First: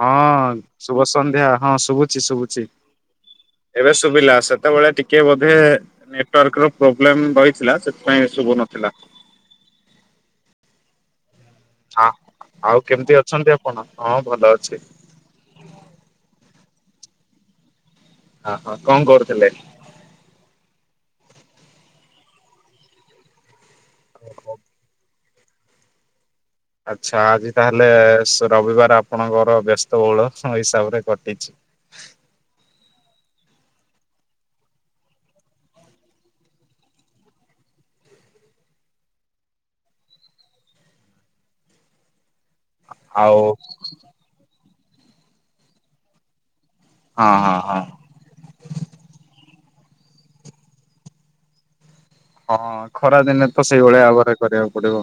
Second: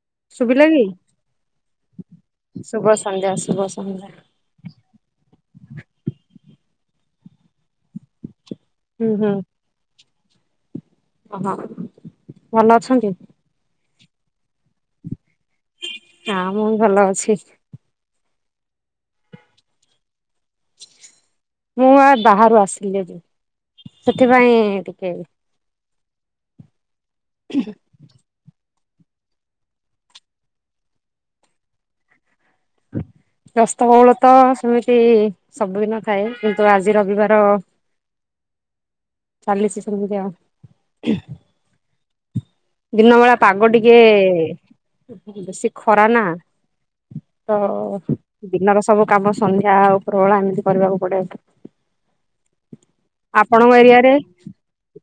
ହଁ ଶୁଭିଲା କି? ଶୁଭ ସନ୍ଧ୍ୟା ହଁ ଶୁଭୁଚି ଶୁଭୁଚି। ଶୁଭ ସନ୍ଧ୍ୟା ଶୁଭ। ଏବେ ସନ୍ଧ୍ୟା। ଶୁଭିଲା ସେତେବେଳେ ଟିକ କେ ବୋଧେ ନେଟୱାର୍କ ର ପ୍ରୋବ୍ଲେମ ରହିଥିଲା ସେଥିପାଇଁ ଶୁଭୁ ନଥିଲା। ହୁଁ ହୁଁ। ଓହୋ। ହଁ ଆଉ କେମିତି ଅଛନ୍ତି ଆପଣ? ହଁ ଭଲ ଅଛି। ହଁ ମୁଁ ଭଲ ଅଛି। ଓହୋ କଣ କରୁଥିଲେ? ମୁଁ ଆ ବାହାରୁ ଆସିଲି ଆ ଯେ ସେଥିପାଇଁ ଟିକେ ଆଚ୍ଛା ଆଜି ତାହେଲେ ରବିବାର ଆପଣଙ୍କର ବ୍ୟସ୍ତବହୁଳ ହିସାବରେ କଟିଚି। ବ୍ୟସ୍ତ ବହୁଳତା ତ ସେମିତି ସବୁଦିନ ଥାଏ କିନ୍ତୁ ଆଜି ରବିବାର ଚାଲିଚି ସେମିତି ଆଉ। ଦିନ ବେଳା ଆଉ ପାଗ ଟିକେ ବେଶୀ ଖରା ନା ହଁ ହଁ ତ ହଁ ଦିନର ସବୁ କାମ ସନ୍ଧ୍ୟା ଆଉ ଉପରଳା ଏମିତି କରିବାକୁ ପଡେ ଆ। ହଁ ଖରା ଦିନେ ତ ସେଇଭଳିଆ ଏରିଆରେ ଆଗରେ କରିବାକୁ ପଡିବ।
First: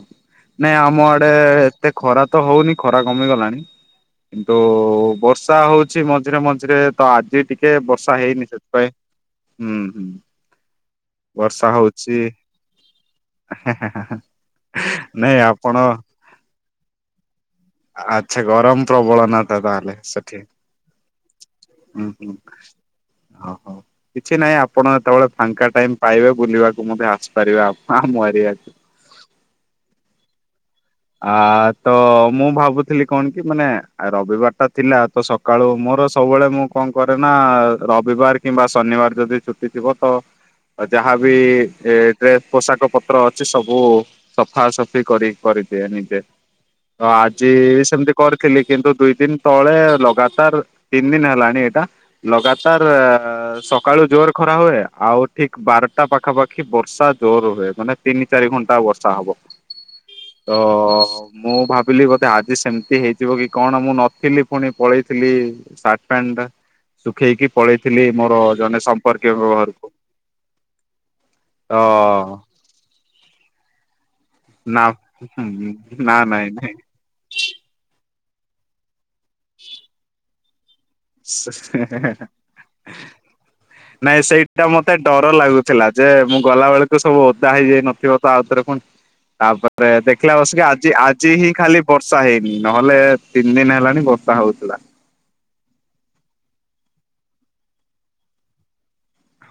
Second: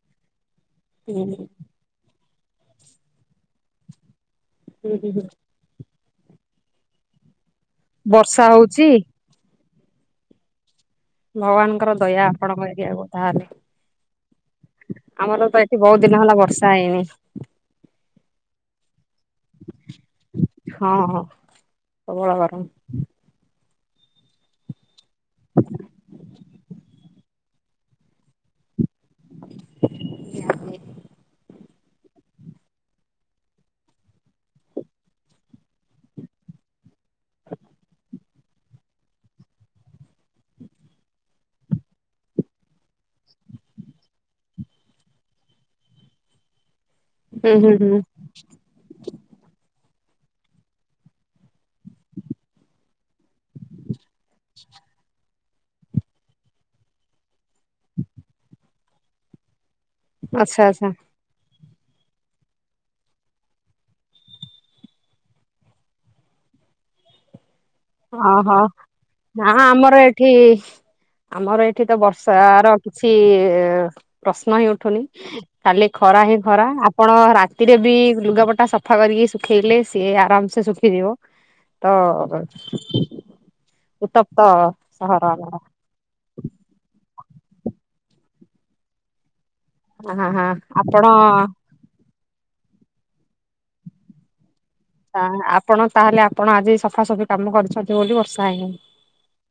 ନାଇ ଆମ ଆଡେ ଏତେ ଖରା ତ ହଉନି ଖରା କମିଗଲାଣି କିନ୍ତୁ ବର୍ଷା ହଉଚି। ଛି ମଝିରେ ମଝିରେ ତ ଆଜି ଟିକେ ବର୍ଷା ହେଇନି ସେଥିପାଇଁ ହୁଁ ହୁଁ। ବର୍ଷା ଭଗବାନଙ୍କର ହଉଛି ଦୟା ଆପଣଙ୍କ ଏରିଆକୁ ତାହେଲେ? ନାଇଁ ଆମର ତ ଏଠି ଆପଣ ବହୁତ ଦିନ ହେଲା ବର୍ଷା ପାଇନି। ଆଚ୍ଛା ଗରମ ପ୍ରବଳ ନା ତା ତାହେଲେ ସେଠି। ହଁ ହଁ। ପ୍ରବଳ ଉଁହୁଁ ଗରମ। ଅଁ ହୋ କିଛି ନାଇଁ ଆ ଆପଣ ଯେତେବେଳେ ଫାଙ୍କା ଟାଇମ ପାଇବେ? ବୁଲିବାକୁ ମଧ୍ୟ ଆସିପାରିବେ ଆପ ଆମ ଏରିଆକୁ। ନାଲେ। ଆ ତ ମୁଁ ଭାବୁଥିଲି କଣ କି ମାନେ ରବିବାର ଟା ଥିଲା ତ ସ କାଳୁ ମୋର ସବୁବେଳେ ମୁଁ କଣ କରେ ନା ରବିବାର କିମ୍ବା ଶନିବାର ଯଦି ଛୁଟି ଥିବ ତ? ଆ ଯାହାବି ଏତେ ପୋଷାକ ପତ୍ର ଅଛି ସବୁ ସଫାସଫି କରି କରିଦିଏ ନିଜେ। ତ ଆଜି ହୁଁ ହୁଁ ହୁଁ ସେମିତି‌ କରିଥିଲି କିନ୍ତୁ ଦୁଇ ଦିନ ତଳେ ଲଗାତାର ତିନି ଦିନ ହେଲାଣି ଏଇଟା। ଲଗାତାର ସକାଳୁ ଜୋର ଖରା ହୁଏ। ଆଉ ଠିକ ବାରଟା ପାଖାପା କି ବର୍ଷା ଜୋର ହୁଏ। ମାନେ ତିନି ଚାରି ଘଣ୍ଟା ବର୍ଷା ହବ। ତ ଆଚ୍ଛା ଆଚ୍ଛା ମୁଁ ଭାବିଲି ବୋଧେ ଆଜି ସେମିତି ହେଇଯିବ କି କଣ? ମୁଁ ନଥିଲି ପୁଣି ପଳେଇଥିଲି। ସାର୍ଟ ପ୍ୟାଣ୍ଟଟା ଶୁଖେଇକି ପଳେଇଥିଲି ମୋର ଓହୋ ଜଣେ ନା ସମ୍ପର୍କୀୟଙ୍କ ଘରକୁ। ଆମର ଏଠି ଆମର ଏଇଠି ତ ବର୍ଷା ର କିଛି ପ୍ରଶ୍ନ ହିଁ ନା ଉଠୁନି କାଲି ନା ଖରା ହିଁ ନାଇଁ ଖରା। ନାଇଁ। ଆପଣ ରାତି ଯଦି ଲୁଗାପଟା ସଫା କରିକି ଶୁଖେଇଲେ ସିଏ ଆରାମ ସେ ଶୁ ହେଁ ହେଁ ହେଁ ନାଇଁ ଉତ୍ତପ୍ତ ସେଇଟା ମତେ ସହର ଡର ଆମର ଲାଗୁଥିଲା। ଯେ ମୁଁ ଗଲା ବେଳକୁ ସବୁ ଓଦା ହେଇଯାଇ ନଥିବ ତ ଆଉଥରେ ପୁଣି। ତାପରେ ରେ ହଁ ଦେଖିଲା ହଁ ବସିକି ଆଜି ଆପଣ ଆଜି ହିଁ ଖାଲି। ବର୍ଷା ହେଇନି ନହେଲେ ତିନି ଦିନ ହେଲାଣି ବର୍ଷା ହଉଥିଲା। ତ ଆପଣ ତାହେଲେ ଆପଣ ଆଜି ସଫାସଫି କାମ କରିଛନ୍ତି ବୋଲି ବର୍ଷା ହେଇନି।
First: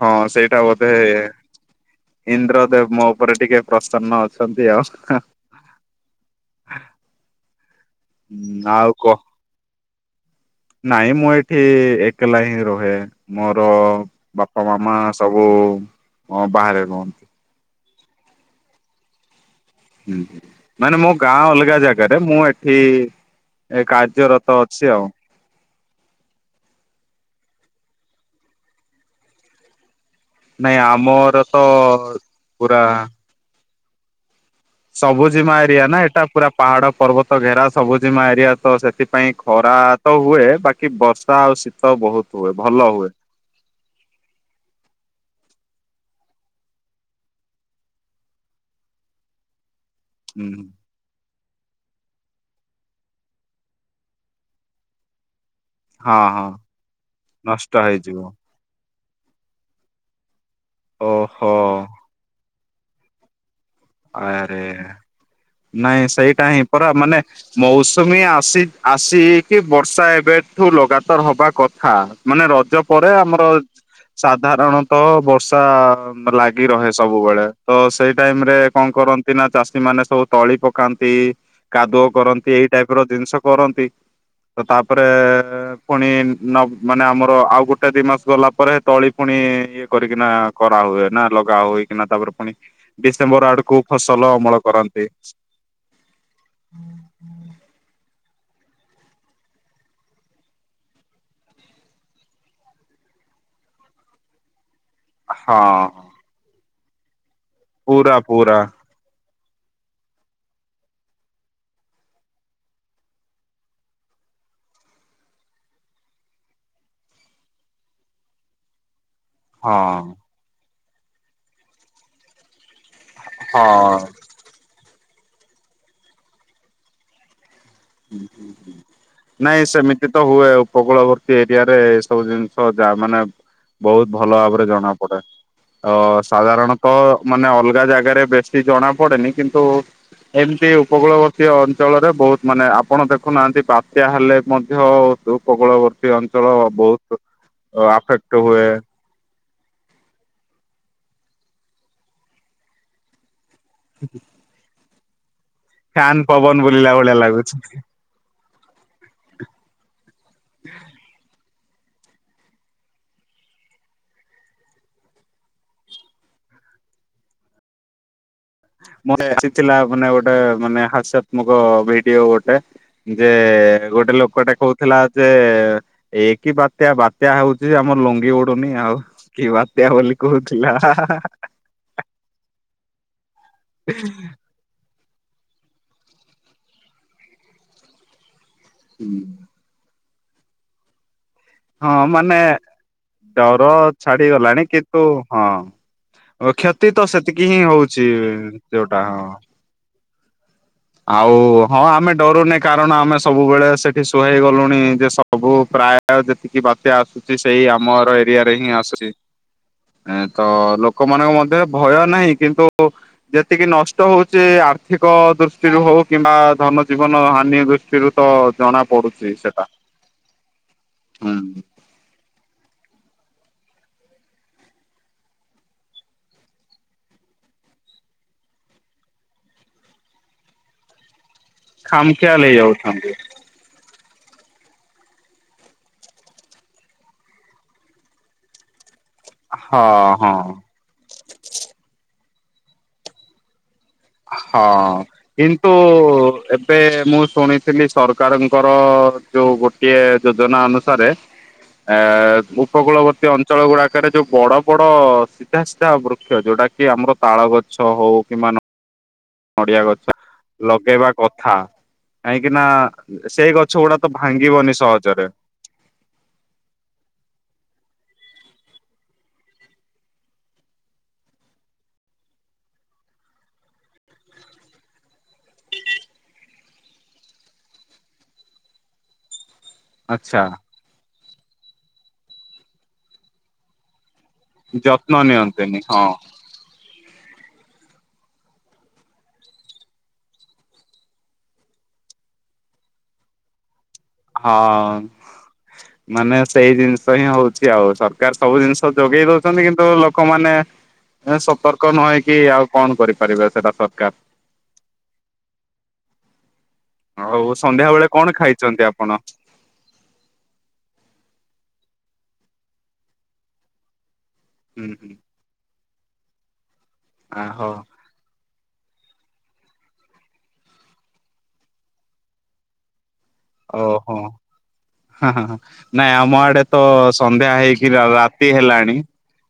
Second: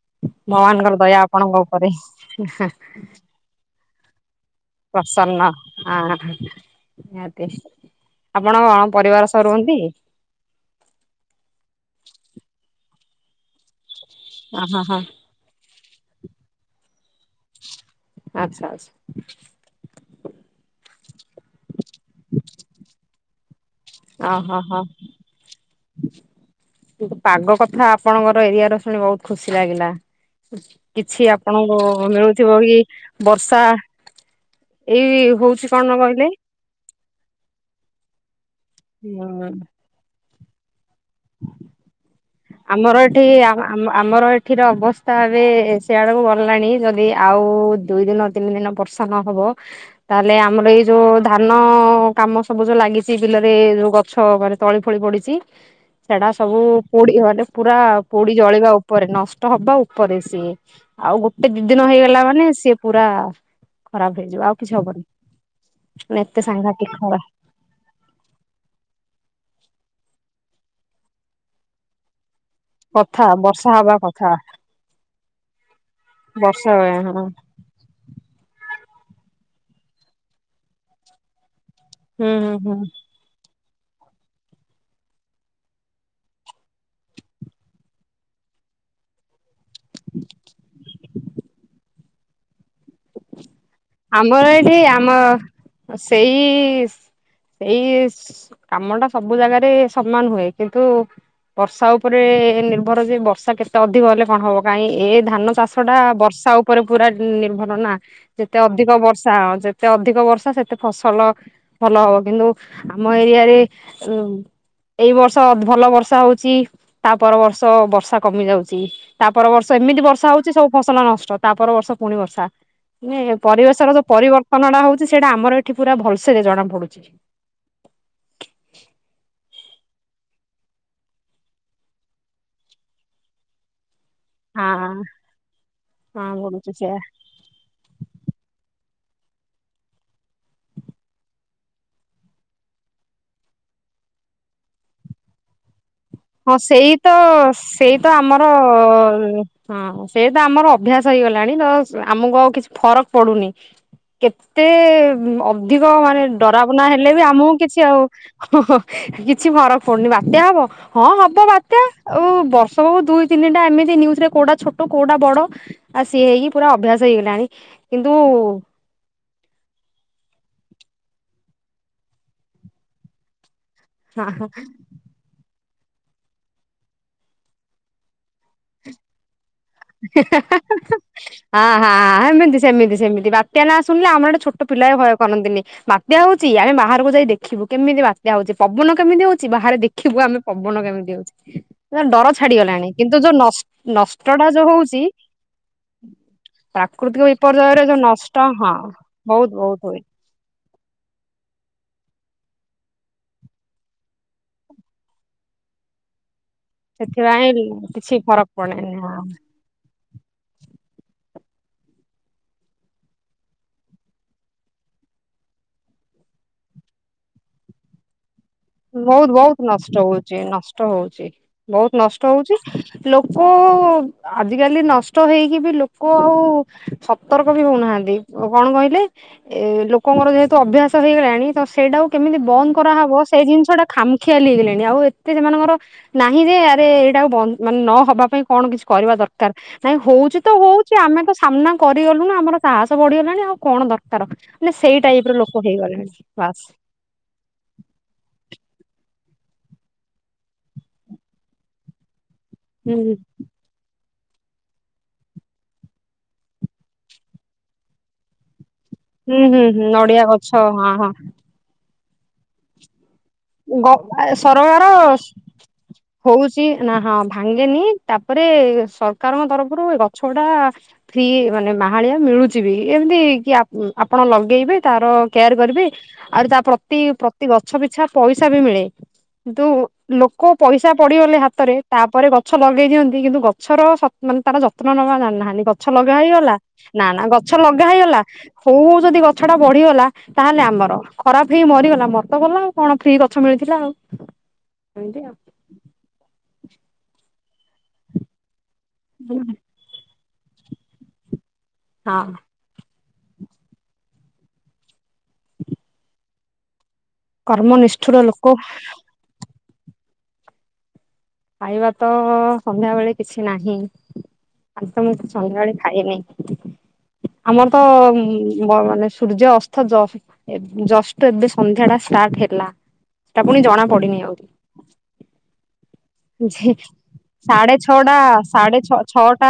ହଁ ସେଇଟା ବୋଧେ ଭଗବାନଙ୍କର ଦୟା ଆପଣଙ୍କ ଉପରେ ଇନ୍ଦ୍ରଦେବ ମୋ ଉପରେ ଟିକେ ପ୍ରସନ୍ନ ଅ ଛନ୍ତି ଆଉ। ପ୍ରସନ୍ନ ଅଁହଁ ନିହାତି ହୁଁ ଆପଣ ଆଉ କଣ କହ ପରିବାର ଅ ରୁହନ୍ତି। ନାଇଁ ମୁଁ ଏଠି ଏକଲା ହିଁ ରୁହେ। ମୋର ବାପା ଅହଁ ମାମା ହଁ ସବୁ ହଁ ବାହାରେ ରୁହ ଆଚ୍ଛା ଆଚ୍ଛା। ଉଁ ହୁଁ ମାନେ ମୋ ଗାଁ ଅଲଗା ଜାଗାରେ। ମୁଁ ଏଠି ଏ କାର୍ଯ୍ୟରତ ଅହଁ ହଁ ଅଛି ଆଉ। କିନ୍ତୁ ପାଗ କଥା ଆପଣଙ୍କର ଏରିଆ ର ଶୁଣି ବହୁତ ଖୁସି ଲାଗିଲା। ନାଇଁ କିଛି ଆମର ତ ଆପଣଙ୍କୁ ମିଳୁଥିବ କି ପୁରା ବର୍ଷା ଏଇ ସବୁଜିମା ହଉଛି ଏରିଆ କଣ ନା ଏଟା କହିଲେ ପୁରା ପାହାଡ ପର୍ବତ ଘେରା ସବୁଜିମା ଏରିଆ ତ ସେଥିପାଇଁ ଉଁ ଖରା ତ ହୁଏ। ବା କି ବର୍ଷା ଆଉ ଶୀତ ବହୁତ। ହୁଏ ଭଲ ଆମର ହୁଏ। ଏଠି ଆ ଆମ ଆମର ଏଠିର ଅବସ୍ଥା ଏବେ ସେ ଆଡକୁ ଗଲାଣି। ଯଦି ଆଉ ଦୁଇ ଦିନ ତିନି ଦିନ ପରେ ସମୟ ହବ ତାହେଲେ ହୁଁ ଆମର ଏ ଯୋଉ ଧାନ କାମ ସବୁ ଯୋଉ ଲାଗିଚି। ବିଲରେ ଯୋଉ ଗଛ ମାନେ ତଳି ଫଳି ପଡିଚି। ହଁ ସେଟା ସବୁ ପୋଡି ମାନେ ପୁରା ନଷ୍ଟ ହେଇଯିବ ପୋଡି ଜଳିବା ଉପରେ ନଷ୍ଟ ହବା ଉପରେ ସିଏ। ଆଉ ଗୋଟେ ଓହୋ ଦି ଦିନ ହେଇଗଲା ମାନେ ସିଏ ପୁରା ଖରାପ ହେଇଯିବ ଆଉ ଆରେ କିଛି ହବନି। ନାଇଁ ମାନେ ଏତେ ସେଇଟା ହିଁ ପରା ସାଂଘାତିକ ମାନେ ଖରା ମୌସୁମୀ ଆସି ଆସିକି ବର୍ଷା ଏବେଠୁ ଲଗାତାର ହବା କଥା ମାନେ ରଥ ରଜ ପରେ କଥା ଆମର ବର୍ଷା ହବା କଥା ସାଧାରଣତଃ ବର୍ଷା ଲାଗି ବର୍ଷା ରହେ ହଁ ସବୁବେଳେ। ତ ସେଇ ଟାଇମ ରେ କଣ କରନ୍ତି ନା ଚାଷୀ ମାନେ ସବୁ ତଳି ପକାନ୍ତି। କାଦୁଅ ହୁଁ କରନ୍ତି ହୁଁ ଏଇ ହୁଁ ଟାଇପ ର ଜିନିଷ କରନ୍ତି ତ ତାପରେ ପୁଣି ନ ମାନେ ଆମର ଆଉ ଗୋଟେ ଦି ମାସ ଗଲା ପରେ ତଳି ପୁଣି ଇଏ କରିକିନା କରା ହୁଏ ନା ଲଗା ହୁଏ କି ନା ତାପରେ ପୁଣି ଡିସେମ୍ବର ଆଡକୁ ଫସଲ ଆମର ଅମଳ ଏଠି ଆମ କରନ୍ତି। ସେଇ ଏଇ କାମଟା ସବୁ ଜାଗାରେ ସମାନ ହୁଏ କିନ୍ତୁ ବର୍ଷା ଉପରେ ନିର୍ଭର ଯେ ବର୍ଷା କେତେ ଅଧିକ ହେଲେ କଣ ହବ। ନାଇଁ ଏଇ ଧାନ ଚାଷ ହଁ ଟା ବର୍ଷା ଉପରେ ପୁରା ନିର୍ଭର ନା ପୁରା ପୁରା ଯେତେ ଅଧିକ ବର୍ଷା ଯେତେ ଅଧିକ ବର୍ଷା ସେତେ ଫସଲ ଭଲ ହବ କିନ୍ତୁ ଆମ ଏରିଆରେ ଉ ଏଇ ବର୍ଷ ଭଲ ବର୍ଷା ହଉଛି ତା ପର ବର୍ଷ ବର୍ଷା କମି ଯାଉଛି। ତା ପର ବର୍ଷ ଏମିତି ହଁ। ବର୍ଷା ହଉଛି ସବୁ ଫସଲ ନଷ୍ଟ ତା ପର ବର୍ଷ ପୁଣି ବର୍ଷା। ନ ପରିବେଶର ହଁ ଯୋଉ ପରିବର୍ତ୍ତନ ଟା ହଉଛି ସେଇଟା ଆମର ଏଠି ପୁରା ଭଲସେରେ ଜଣା ପଡୁଛି। ହୁଁ ହୁଁ ହୁଁ। ନାଇଁ ସେମିତି ତ ହୁଏ ଉପକୂଳବର୍ତ୍ତୀ ଏରିଆରେ ଏ ସବୁ ଜିନିଷ ଯା ମାନେ ବହୁତ ଭଲ ଭାବରେ ଜଣା ହଁ। ପଡେ ତ ହଁ ପଡୁଛି ସାଧାରଣତ ସେଇଆ ମାନେ ଅଲଗା ଜାଗାରେ ବେଶୀ ଜଣା ପଡେନି କିନ୍ତୁ ଏମତି ଉପକୂଳବରତୀୟ ଅଞ୍ଚଳରେ ବହୁତ ମାନେ ଆପଣ ଦେଖୁନାହାନ୍ତି ବାତ୍ୟା ହେଲେ ମଧ୍ୟ ପବଳ ଵ ହଁ ସେଇ ତ ସେଇ ତ ଆଫେକ୍ଟ ଆମର ହୁଏ ହଁ ସେ ତ ଆମର ଅଭ୍ୟାସ ହେଇଗଲାଣି ତ ଆମକୁ ଆଉ କିଛି ଫରକ ପଡୁନି। ହଜ୍ ଏତେ ଅଧିକ ମାନେ ପବନ ଡରାବନା ବୁଲିଲା ହେଲେ ଭଳିଆ ବି ଲାଗୁଛି। ଆମକୁ କିଛି ଆଉ ଓ ହୋ କିଛି ଫରକ ପଡୁନି ବାତ୍ୟା ହବ। ହଁ ହବ ବାତ୍ୟା ଆଉ ବର୍ଷ କୁ ଦୁଇ ତିନିଟା ଏମିତି ନିଉଜୁରେ କୋଉଟା ଛୋଟ କୋଉଟା ବଡ ଆଉ ସିଏ ହେଇକି ପୁରା ଅଭ୍ୟାସ ହେଇଗଲାଣି କିନ୍ତୁ ମୁଁ ଆସିଥିଲା ମାନେ ଗୋଟେ ମାନେ ହାସ୍ୟାତ୍ମକ ଭିଡିଓ ଗୋଟେ। ଯେ ଗୋଟେ ଲୋକଟା କହୁଥିଲା ଯେ ଏଇ କିି ବାତ୍ୟା ବାତ୍ୟା ହଉଛି ଆମର ଲୁଙ୍ଗି ଉଡୁନି ଆଉ କି ବାତ୍ୟା ବୋଲି କହୁଥିଲା। ହାଁ ହାଁ ହାଁ ହେମିତି ସେମିତି ସେମିତି ବାତ୍ୟା ନାଁ ଶୁଣିଲେ ଆମ ଆଡେ ପିଲା ଭୟ କରନ୍ତିନି ବାତ୍ୟା ହଉଛି ଆମେ ବାହାରକୁ ଯାଇ ଦେଖିବୁ କେମିତି ବାତ ଯାଉଛି ପବନ କେମିତି ହଉଛି ବାହାରେ ଦେଖିବୁ ଆମେ ପବନ କେମିତି ହଁ ହଉଛି। ଡର ମାନେ ଛାଡିଗଲାଣି କିନ୍ତୁ ଯୋଉ ଡର ନଷ୍ଟ ଟା ଛାଡିଗଲାଣି ଯୋଉ କିନ୍ତୁ ହଉଛି ହଁ କ୍ଷତି ତ ପ୍ରାକୃତିକ ସେତିକି ହିଁ ବିପର୍ଯ୍ୟୟରେ ଯୋଉ ହଉଛି ନଷ୍ଟ ହଁ ଯୋଉଟା ହଁ। ବହୁତ ବହୁତ ହୁଏ। ଆଉ ହଁ ଆମେ ଡରୁନି କାରଣ ଆମେ ସବୁବେଳେ ସେଠି ସୁହେଇ ଗଲୁଣି ଯେ ସବୁ ପ୍ରାୟ ଯେତିକି ବାତ୍ୟା ଆସୁଛି ସେଥିପାଇଁ ସେଇ ଆମର କିଛି ଏରିଆ ଫରକ ରେ ହିଁ ପଡେନି ଆସୁଛି। ହଁ। ଏ ତ ଲୋକମାନଙ୍କ ମଧ୍ୟରେ ଭୟ ନାହିଁ କିନ୍ତୁ ଯେତିକି ନଷ୍ଟ ହଉଛି ଆର୍ଥିକ ଦୃଷ୍ଟିରୁ ହଉ କିମ୍ବା ଧନ ଜୀବନ ହାନି ଦୃଷ୍ଟି ସେଥିରୁ ତ ଜଣା ପଡୁଛି ସେଟା। ଛି ନଷ୍ଟ ହଉଛି ହୁଁ ବହୁତ ନଷ୍ଟ ହଉଛି ଲୋକ ଆଜିକାଲି ନଷ୍ଟ ହେଇକି ବି ଲୋ ଲୋକ ଆଉ ସତର୍କ ବି ହଉନାହାନ୍ତି କଣ କହିଲେ? ଏ ଲୋକଙ୍କର ଯେହେତୁ ଅଭ୍ୟାସ ହେଇଗଲାଣି ତ ସେଇଟାକୁ କେମିତି ଖାମଖିଆଲ ବନ୍ଦ କରାହବ। ହେଇଯାଉଛନ୍ତି ସେଇ ଜିନିଷ ଟା ଖାମଖିଆଲି ହେଇଗଲେଣି ଆଉ ଏତେ ସେମାନଙ୍କର ନାହିଁ ରେ ଆରେ ଏଇଟାକୁଵ ମାନେ ନହବା ପାଇଁ କଣ କିଛି କରିବା ଦରକାର? ହଁ ଦରକାର ନାଇଁ ହଉଛି ତ ହଁ ହଉଛି ଆମେ ତ ସାମ୍ନା କରିଗଲୁ ନା ଆମର ସାହସ ବଢିଗଲାଣି ଆଉ କଣ ଦରକାର, ମାନେ ହଁ ସେଇ ଟାଇପ ର ଲୋକ କିନ୍ତୁ ହେଇଗଲେଣି ବାସ୍ ଏବେ ମୁଁ ଶୁଣି ଥିଲି ସରକାରଙ୍କର ଯୋଉ ଗୋଟିଏ ଯୋଜନା ଅନୁସାରେ ଏ ହୁଁ ଉପକୂଳବର୍ତ୍ତୀ ଅଞ୍ଚଳ ଗୁଡା କରେ ଯୋଉ ବଡ ବଡ ସିଧା ସିଧା ବୃକ୍ଷ, ଯୋଉଟା କି ଆମର ତାଳ ଗଛ ହଉ କିମ୍ୱା ହୁଁ ହୁଁ ନଡିଆ ହୁଁ ଗଛ ହଁ ହଁ ଲଗେଇବା କଥା। କାହିଁକି ନା ସେ ଗଛ ଗ ଗୁଡା ତ ଭାଙ୍ଗିବନି ସହଜରେ। ହଉଚି ନା ହଁ ଭାଙ୍ଗେନି ତାପରେ ସରକାରଙ୍କ ତରଫରୁ ଏ ଗଛ ଗୁଡା ଫ୍ରି ମାନେ ମାହାଳିଆ ମିଳୁଚି ବି, ଏମତି କି ଆପ ଆପଣ ଲଗେଇବେ ତାର କେୟାର କରିବେ ଆଉରି ତା ପ୍ରତି ପ୍ରତି ଗଛ ପିଛା ପଇସା ବି ମିଳେ, କିନ୍ତୁ ଆଚ୍ଛା। ଲୋକ ପଇ ସା ପଡିଗଲେ ହାତରେ ତାପରେ ଗଛ ଲଗେଇ ଦିଅନ୍ତି, କିନ୍ତୁ ଗଛର ମାନେ ତାର ଯତ୍ନ ନବା ଜାଣି ନାହାଁନ୍ତି, ନିଅନ୍ତିନି ଗଛ ହଁ ଲଗା ହେଇଗଲା ନା ନା ଗଛ ଲଗା ହେଇଗଲା ହଉ ହଉ ଯଦି ଗଛଟା ବଢିଗଲା ତାହେଲେ ଆମର, ଖରାପ ହେଇ ମରିଗଲା ମରି ତ ଗଲା ଆଉ। କଣ ଫ୍ରି ଗଛ ମିଳିଥିଲା ଆଉ। ଏମିତି ଆଉ ହଁ ମାନେ ସେଇ ଜିନିଷ ହିଁ ହଉଚି ଆଉ ସ ରକାର ସବୁ ଜିନିଷ ଯୋଗେଇ ଦଉଚନ୍ତି, କିନ୍ତୁ ଲୋକମାନେ ସତର୍କ ନ ହଁ ହେଇକି ଆଉ କଣ କରିପାରିବେ ସେଇଟା ସରକାର। ଆଉ କର୍ମ ସନ୍ଧ୍ୟାବେଳେ ନିଷ୍ଠୁର କଣ ଲୋକ ଖାଇଛନ୍ତି ଆପଣ? ଖାଇବା ତ ସନ୍ଧ୍ୟାବେଳେ କିଛି ନାହିଁ, ହୁଁ ଆଜ ତ ମୁଁ ହୁଁ ସନ୍ଧ୍ୟାବେଳେ ଖାଇନି, ଆମର ଆହୋ ତ ବ ମାନେ ସୂର୍ଯ୍ୟ ଅସ୍ତ ଜ ଏବ ଜଷ୍ଟ ଏବେ ସନ୍ଧ୍ୟାଟା ଷ୍ଟାର୍ଟ ହେଲା। ସେଟା ପୁଣି ଜଣା ଓହୋ ପଡିନି ଆହୁରି ହାଁ-ହାଁ-ହାଁ। ନାଇଁ ଆମ ଆଡେ ଯେ ତ ସନ୍ଧ୍ୟା ସାଢେ ହେଇକି ଛଅଟା ରା-ରାତି ସାଢେ ଛଅ ହେଲାଣି। ଛଅଟା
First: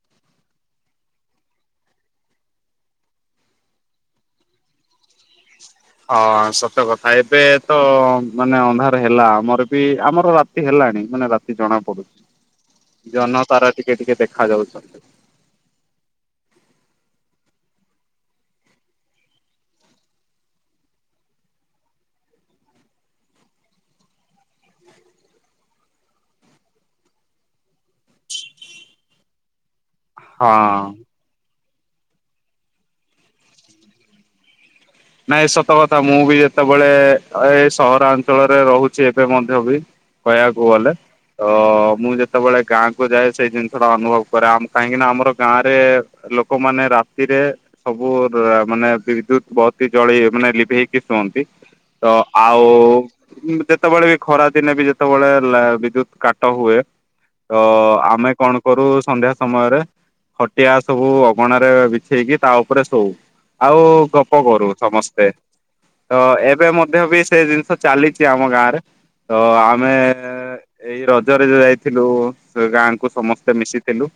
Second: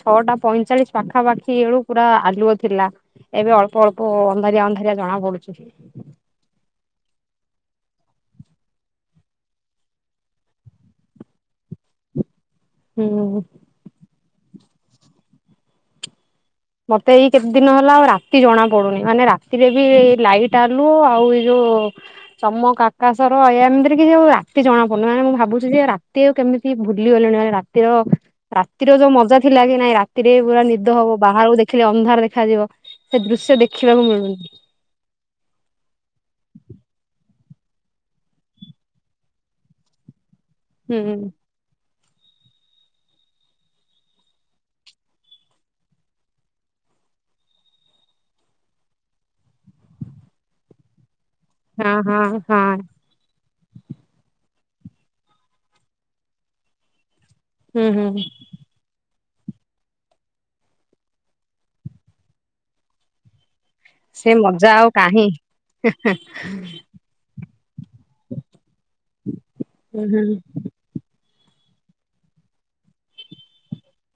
ଛଅଟା ପଇଁଚାଳିଶ ପାଖାପାଖି ବେଳୁ ପୁରା ଆଲୁଅ ଥିଲା। ଏବେ ଅଳ୍ପ ଅଳ୍ପ ଅନ୍ଧାରିଆ ଅନ୍ଧାରିଆ ଜଣା ପଡୁଛି। ହଁ ସତ କଥା ଏବେ ତ ମାନେ ଅନ୍ଧାର ହେଲା, ଆମର ବି ଆମର ରା ତି ହେଲାଣି ମାନେ ରାତି ଜଣା ପଡୁ ହଁ ଜହ୍ନ ତାରା ଟିକେ ଟିକେ ଦେଖା ଯାଉଛନ୍ତି। ମତେ ଏଇ କେତ ଦିନ ହେଲା ଆଉ ରାତି ଜଣା ପଡୁନି, ମାନେ ରାତିରେ ବି ଲାଇଟ୍ ଆଲୁଅ ଆଉ ଏଇ ଯୋଉ ତମ କାକାସର ଏମିତିରେ କି ଯୋଉ ରାତି ଜଣା ପଡୁନି, ମାନେ ମୁଁ ଭାବୁଚି ଯେ ରାତି ଆଉ କେମି ତି ଭୁଲିଗଲିଣି ମାନେ ରାତିର ରାତିର ଯୋଉ ମଜା ଥିଲା କି ନାଇଁ ରା ତିରେ ପୁରା ହଁ। ନିଦ ହବ, ବାହାରକୁ ଦେଖିଲେ ଅନ୍ଧାର ଦେଖାଯିବ, ସେ ଦୃଶ୍ୟ ଦେଖିବାକୁ ମିଳୁନି। ନାଇଁ ଏ ସତ କଥା ମୁଁ ବି ଯେତେବେଳେ ଏ ସହରାଞ୍ଚଳରେ ରହୁଚି ଏବେ ମଧ୍ୟ ବି କହିଆକୁ ଗଲେ। ହୁଁ ତ ମୁଁ ଯେତେବେଳେ ଗାଁକୁ ଯାଏ ସେଇ ଜିନଷଟା ଅନୁଭବ କରେ, ଆମ କାହିଁକି ନା ଆମର ଗାଁରେ ଲୋକମାନେ ରାତିରେ ସବୁ ରା ମାନେ ବିଦ୍ୟୁତ ବତ ଜଳେଇ ମାନେ ଲିଭେଇକି ଶୁଅନ୍ତି, ହଁ ତ ହଁ ହଁ ଆଉ ଯେତେବେଳେ ବି ଖରା ଦିନେ ବି ଯେତେବେଳେ ଲା ବିଦ୍ୟୁତ କାଟ ହୁଏ ତ ହୁଁ ହୁଁ। ଆମେ କଣ କରୁ ସନ୍ଧ୍ୟା ସମୟରେ ଖଟିଆ ସବୁ ଅଗଣାରେ ବିଛେଇକି ତା ଉପରେ ଶୋଉ। ଆଉ ସେ ଗପ କରୁ ମଜା ଆଉ ସମସ୍ତେ, କାହିଁ ତ ଏବେ ମଧ୍ୟ ବି ସେ ଜିନଷ ଚାଲିଚି ଆମ ଗାଁରେ, ତ ଆମେ ଏଇ ରଜରେ ଯାଇଥିଲୁ ସେ ଗାଁକୁ ସମସ୍ତେ ମିଶିଥିଲୁ।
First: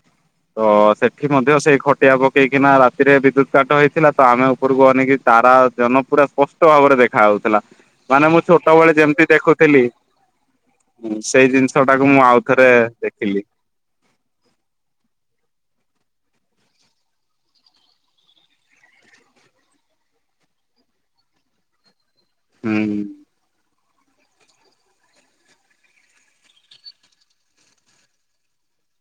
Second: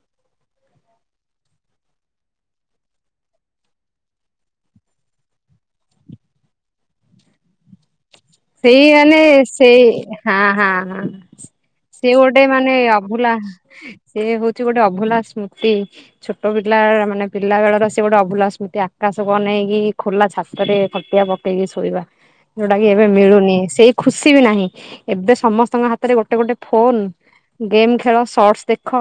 ତ ସେଠି ମଧ୍ୟ ସେଇ ଖଟିଆ ପକେଇକିନା ରାତିରେ ବିଦ୍ୟୁତ କାଟ ହେଇଥିଲା ତ ଆମେ ଉପରକୁ ଅ ନେଇ କି ତାରା ଜହ୍ନ ପୁରା ସ୍ପଷ୍ଟ ଭାବରେ ଦେଖା ଉଥିଲା। ସେଇ ମାନେ ସେଇ ହାଁ-ହାଁ-ହାଁ ସେଇ ଜିନିଷ ଟାକୁ ସେ ମୁଁ ଗୋଟେ ଆଉଥରେ ମାନେ ଅ ଅଭୁଲା ଦେଖିଲି। ସେ ହଉଚି ଗୋଟେ ଅଭୁଲା ସ୍ମୃତି। ଛୋଟ ପିଲା ମାନେ ପିଲା ବେଳର ସେଏ ଗୋଟେ ଅଭୁଲା ସ୍ମୃତି ଆକାଶକୁ ଅନେଇକି ଖୋଲା ଛାତରେ ଖଟିଆ ପ କେଇକି ଶୋଇବା, ଯୋଉଟା କି ଏ ହୁଁ। ମିଳୁନି ସେଇ ଖୁସି ବି ନାହିଁ ଏବେ ସମସ୍ତଙ୍କ ହାତରେ ଗୋଟେ ଗୋଟେ ଫୋନ୍ ଗେମ୍ ଖେଳ ସର୍ଟସ୍ ଦେଖ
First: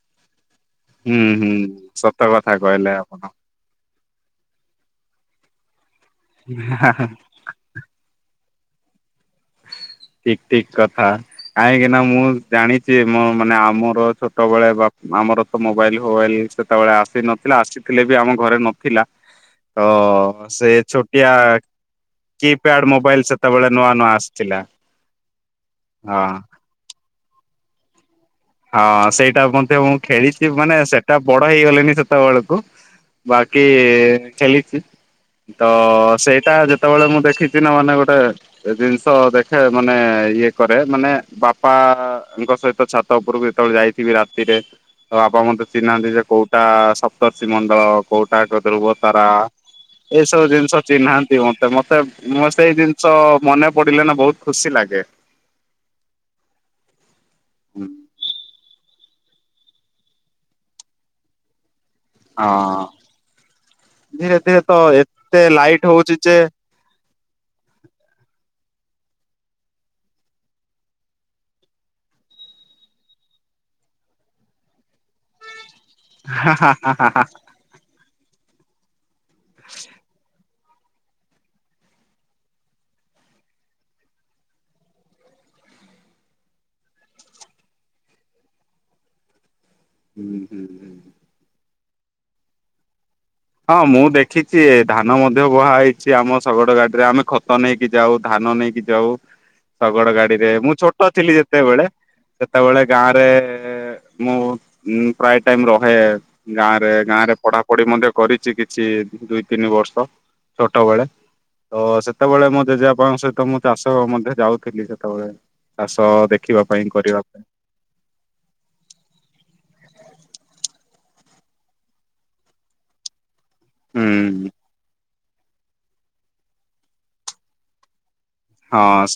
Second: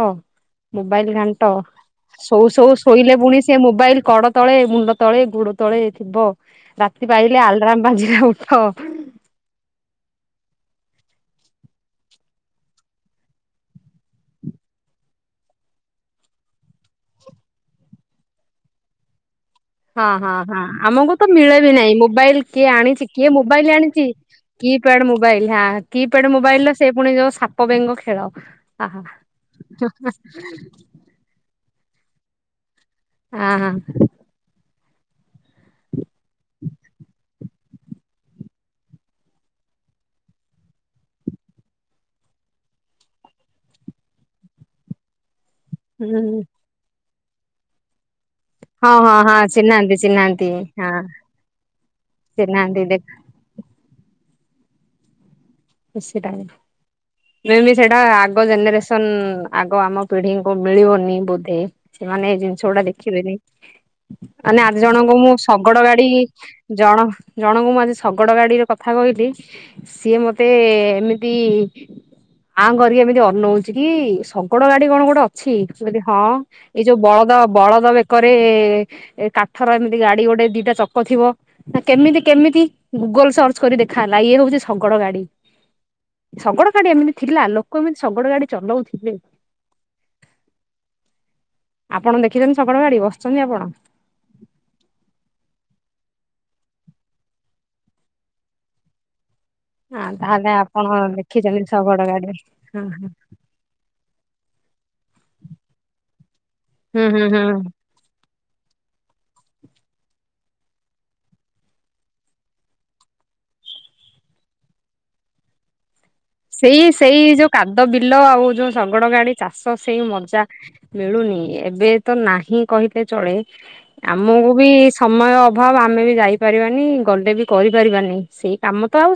ମୋବାଇଲ୍ ହୁଁ ଘାଣ୍ଟ ହୁଁ ସତ ଶୋଉ କଥା ଶୋଉ କହିଲେ ଶୋଇଲେ ଆପଣ ପୁଣି ଏ ମୋବାଇଲ କଡ ତଳେ, ମୁଣ୍ଡ ତଳେ, ଗୋଡ ତଳେ, ଥିବ ରାତି ପାଇଲେ ଆଲ୍ ରାମ୍ ବାଜିଲେ ଉଠ। ଠିକ ଠିକ କଥା। କାହିଁକିନା ମୁଁ ଜାଣିଚି ମୋ ମାନେ ଆମର ଛୋଟବେଳେ ବା ଆମର ମୋବାଇଲ ଫୋବାଇଲ ସେତେବେଳେ ଆସି ନଥିଲା ଆସିଥିଲେ ବି ଆମ ଘରେ ନଥିଲା। ତ ହଁ ହଁ ହଁ ସେ ଆମକୁ ତ ଛୋଟିଆ ମିଳେ ବି ନାହିଁ ମୋବାଇଲ କିଏ କିପ୍ୟାଡ ଆଣିଚି କିଏ ସେତେବେଳେ ମୋବାଇଲ ନୂଆ ଆଣିଚି ନୂଆ କି ଆସିଥିଲା କିପ୍ୟାଡ ମୋବାଇଲ ହା ହଁ। କିପ୍ୟାଡ ମୋବାଇଲର ସେ ପୁଣି ଯୋଉ ସାପବେଙ୍ଗ ଖେଳ। ଆହା ହଁ ସେଇଟା ମଧ୍ୟ ମୁଁ ଖେଳିଚି ମାନେ ସେଟା ବଡ ହେଇଗଲେଣିି ସେତବେଳକୁ ବାକି ଆହା ଚାଲିଚି। ତ ସେଇଟା ଯେତେବେଳେ ମୁଁ ଦେଖିଚି ନା ମାନେ ଗୋଟେ ସେ ଜିନିଷ ଦେଖେ ମାନେ ଇଏ କରେ ମାନେ ବାପାଙ୍କ ସହିତ ଛାତ୍ ଛାତ ଉପରକୁ ଯେତେବେଳେ ଯାଇଥିବି ରାତିରେ ତ ବାପା ମତେ ଚିହ୍ନାନ୍ତି ହୁଁ ଯେ କୋଉଟା ସପ୍ତର୍ଷି ମଣ୍ଡଳ। କୋଉଟା ଏକ ଧ୍ରୁବ ହଁ ହଁ ତାରା ହଁ ଚିହ୍ନାନ୍ତି ଏସବୁ ଚିହ୍ନାନ୍ତି ଜିନିଷ ହଁ ଚିହ୍ନାନ୍ତି ମତେ ମତେ ମୁଁ ସେଇ ଚିହ୍ନାନ୍ତି ଜିନିଷ ଦେଖ ମନେପଡ଼ିଲେ ନା ବୋହୁତ ଖୁସିଲାଗେ। ଖୁସି ଲାଗେ [unintelligible] ସେଇଟା ଆଗୁ ଜେନେରେସେ ସନ୍ ଆଗ ଆମ ପିଢିଙ୍କୁ ମିଳିବନି ବୋଧେ। ସେମାନେ ଏଇ ଜିନିଷଗୁଡା ହଁ ଦେଖିବେନି ଧୀରେ ମାନେ ଧୀରେ ତ ଆଜି ଜଣଙ୍କୁ ମୁଁ ଏତେ ଶଗଡ ଲାଇଟ୍ ଗାଡି ହଉଛି ଯେ ଜଣ ଜଣଙ୍କୁ ମୁଁ ଆଜି ଶଗଡ଼ ଗାଡିରେ କଥା କହିଲି ସିଏ ମତେ ମତେ ଏମିତି ଆଁ କରିକି ଏମିତି ଅନୋଉଚି କି ଶଗଡ଼ ଗାଡି କଣ ଗୋଟ ଅ ଅଛି ମୁଁ କହିଲି ହଁ ହା ହା ଏଇ ହା ଯୋଉ ହା ହା। ବଳଦ ବଳଦ ବେକରେ ଏ କାଠର ଏମତି ଗାଡି ଗୋଟେ ଦିଟା ଚ କ ଥିବ ନା କେମିତି କେମିତି ଗୁଗଲ୍ ସର୍ଚ୍ଚ୍ କରି ଦେଖାହେଲା ଇଏ ହୋଉଚି ଶଗଡ଼ ଗାଡି। ଶଗଡ ଗାଡି ଏମିତି ଥିଲା ଲୋକ ଏମିତି ଶଗଡ଼ ଗାଡି ଚଲୋଉଥୁଲେ। ହୁଁ ହୁଁ ହୁଁ। ଆପଣ ଦେଖିଚନ୍ତି ସଗଡ ଗାଡି ବସିଚନ୍ତି ଆପଣ? ହଁ ମୁଁ ଦେଖିଚି ଧାନ ମଧ୍ୟ ବୋହାହେଇଚି ଆମ ଶଗଡ଼ ଗାଡିରେ ଆମେ ଖତ ନେଇକି ଯାଉ ଧାନ ନେଇକି ଯାଉ। [unintelligible] ଶଗଡ ଗାଡିରେ ତାହେଲେ ମୁଁ ଆପଣ ଛୋଟ ଥିଲି ଦେଖିଛନ୍ତି ଯେତେବେଳେ ଶଗଡ ଗାଡି ହଁ ସେତେବେଳେ ଗାଁରେ ଏ ମୁଁ ଉମ୍ ପ୍ରାୟ ଟାଇମ ରହେ ଗାଁରେ ହୁଁ ହୁଁ ଗାଁରେ ହୁଁ ପଢାପଢି ମଧ୍ୟ କରିଚି କିଛି ଦୁଇତିନି ବର୍ଷ ଛୋଟବେଳେ। ତ ସେତେବେଳେ ମୋ ଜେଜେବାପଙ୍କ ସହିତ ମୁଁ ଚାଷ ମଧ୍ୟ ଯାଉଥିଲି ସେତେବେଳେ। ଚାଷ ଦେ ସେଇ ସେଇ ଯୋଉ କାଦ ବିଲ ଆଉ ଯୋଉ ସଗଡ ଗାଡି ଚାଷ ସେଇ ମଜା। ମିଳୁନି ଏବେ ତ ନାହିଁ କହିଲେ ଚଳେ ହୁଁ ଆମକୁ ବି ସ୍ ସମୟ ଅଭାବ ଆମେ ବି ଯାଇପାରିବାନି ଗଲେ ବି କରିପାରିବାନି ସେଇ କାମ ତ ହଁ ଆଉ